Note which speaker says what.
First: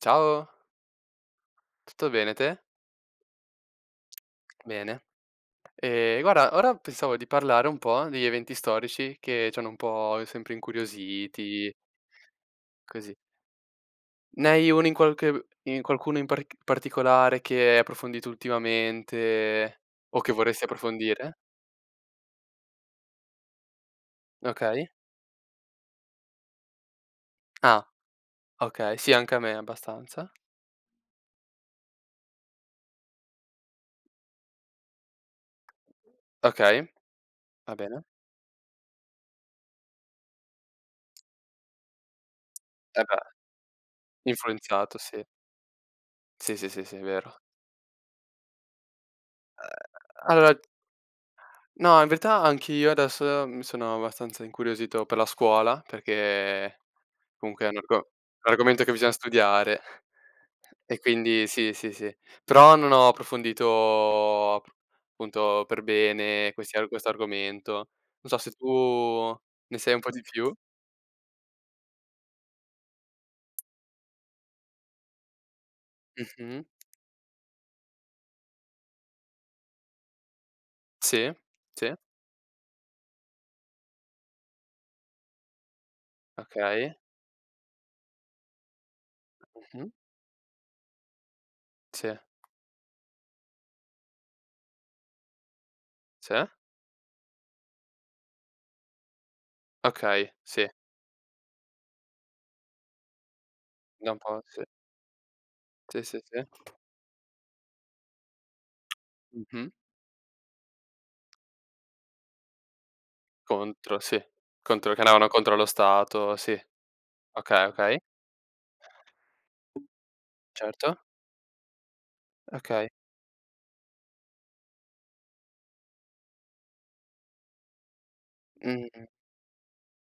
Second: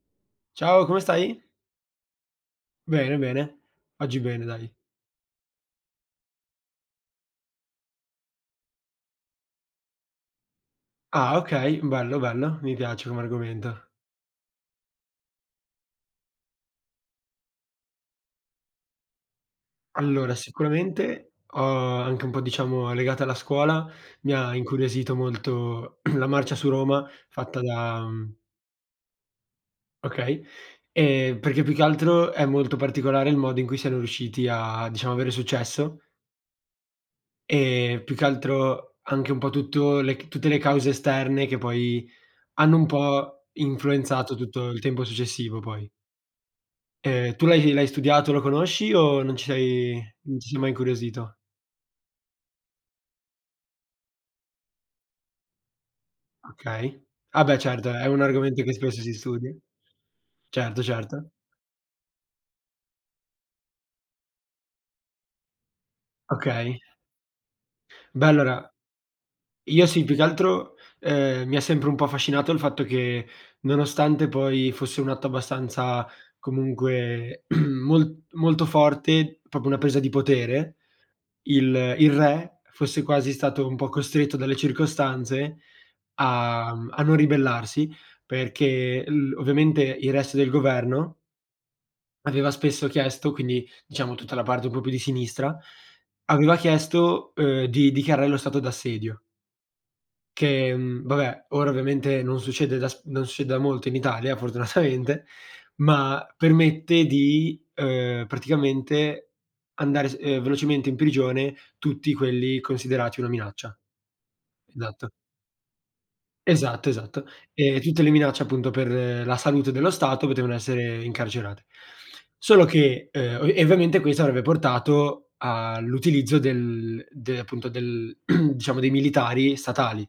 Speaker 1: Ciao.
Speaker 2: Ciao, come stai?
Speaker 1: Tutto bene, te?
Speaker 2: Bene, bene. Oggi bene, dai.
Speaker 1: Bene. E guarda, ora pensavo di parlare un po' degli eventi storici che ci hanno un po' sempre
Speaker 2: Ah,
Speaker 1: incuriositi.
Speaker 2: okay. Bello, bello. Mi piace
Speaker 1: Così.
Speaker 2: come argomento.
Speaker 1: Ne hai uno in qualche in qualcuno in paric particolare che hai approfondito ultimamente o che
Speaker 2: Allora,
Speaker 1: vorresti approfondire?
Speaker 2: sicuramente, ho anche un po', diciamo, legata alla scuola, mi ha
Speaker 1: Okay.
Speaker 2: incuriosito molto la marcia su Roma fatta
Speaker 1: Ah.
Speaker 2: da mhmm.
Speaker 1: Okay, sì anche a me abbastanza.
Speaker 2: Okay, e perché più che altro, è molto particolare il modo in cui siano riusciti a, diciamo, avere successo.
Speaker 1: Okay, va
Speaker 2: E
Speaker 1: bene.
Speaker 2: più che altro anche un po' tutto le tutte le cause esterne, che poi hanno un
Speaker 1: Eh beh.
Speaker 2: po' influenzato tutto il
Speaker 1: Influenzato
Speaker 2: tempo
Speaker 1: sì.
Speaker 2: successivo poi.
Speaker 1: Sì, sì, sì, è
Speaker 2: E
Speaker 1: vero.
Speaker 2: tu l'hai l'hai studiato, lo conosci o ci sei
Speaker 1: Uhm.
Speaker 2: non ci sei
Speaker 1: Alor
Speaker 2: mai incuriosito?
Speaker 1: no, in verità anch'io adesso mi sono abbastanza incuriosito per la scuola, perché
Speaker 2: Okay. Ah beh
Speaker 1: comunque è un
Speaker 2: certo,
Speaker 1: argo
Speaker 2: è un
Speaker 1: un
Speaker 2: argomento che
Speaker 1: argomento che
Speaker 2: spesso
Speaker 1: bisogna
Speaker 2: si studia.
Speaker 1: studiare
Speaker 2: Certo,
Speaker 1: e
Speaker 2: certo.
Speaker 1: quindi sì, sì, sì. Però non ho approfondito appunto per bene questi
Speaker 2: Okay.
Speaker 1: questo argomento.
Speaker 2: Beh,
Speaker 1: Non so se
Speaker 2: allora
Speaker 1: tu ne
Speaker 2: io
Speaker 1: sai un
Speaker 2: sì,
Speaker 1: po'
Speaker 2: più
Speaker 1: di
Speaker 2: che
Speaker 1: più.
Speaker 2: altro, ehm, mi ha sempre un po' affascinato, il fatto che nonostante poi fosse un atto abbastanza
Speaker 1: Mh-mh.
Speaker 2: comunque mol molto forte, proprio una presa di potere,
Speaker 1: Si,
Speaker 2: il
Speaker 1: si.
Speaker 2: il re fosse quasi stato un po' costretto dalle circostanze a
Speaker 1: Okay.
Speaker 2: a non ribellarsi, perché l ovviamente
Speaker 1: Mh-mh.
Speaker 2: il resto del governo
Speaker 1: Sì.
Speaker 2: aveva spesso chiesto, quindi diciamo tutta la parte un po' più di sinistra,
Speaker 1: Se.
Speaker 2: aveva chiesto, uhm, di dichiarare lo stato d'assedio.
Speaker 1: Okay, sì.
Speaker 2: Che, mhmm, vabbè, ora ovviamente non succede da s non succede da molto in
Speaker 1: Da un
Speaker 2: Italia
Speaker 1: po', si.
Speaker 2: fortunatamente,
Speaker 1: Si, si,
Speaker 2: ma
Speaker 1: si.
Speaker 2: permette di, uhm, praticamente
Speaker 1: Mh-mh.
Speaker 2: mandare, uhm, velocemente in prigione tutti quelli considerati una minaccia.
Speaker 1: Contro, sì. Contro che
Speaker 2: Esatto.
Speaker 1: andavano contro lo Stato, sì.
Speaker 2: Esatto, esatto.
Speaker 1: Okay,
Speaker 2: E
Speaker 1: okay.
Speaker 2: tutte le minacce, appunto, per la salute dello Stato potevano
Speaker 1: Certo.
Speaker 2: essere incarcerate. Solo
Speaker 1: Okay.
Speaker 2: che, uhm e ovviamente questo avrebbe portato all'utilizzo del de appunto, del diciamo, dei
Speaker 1: Mh-mh.
Speaker 2: militari statali.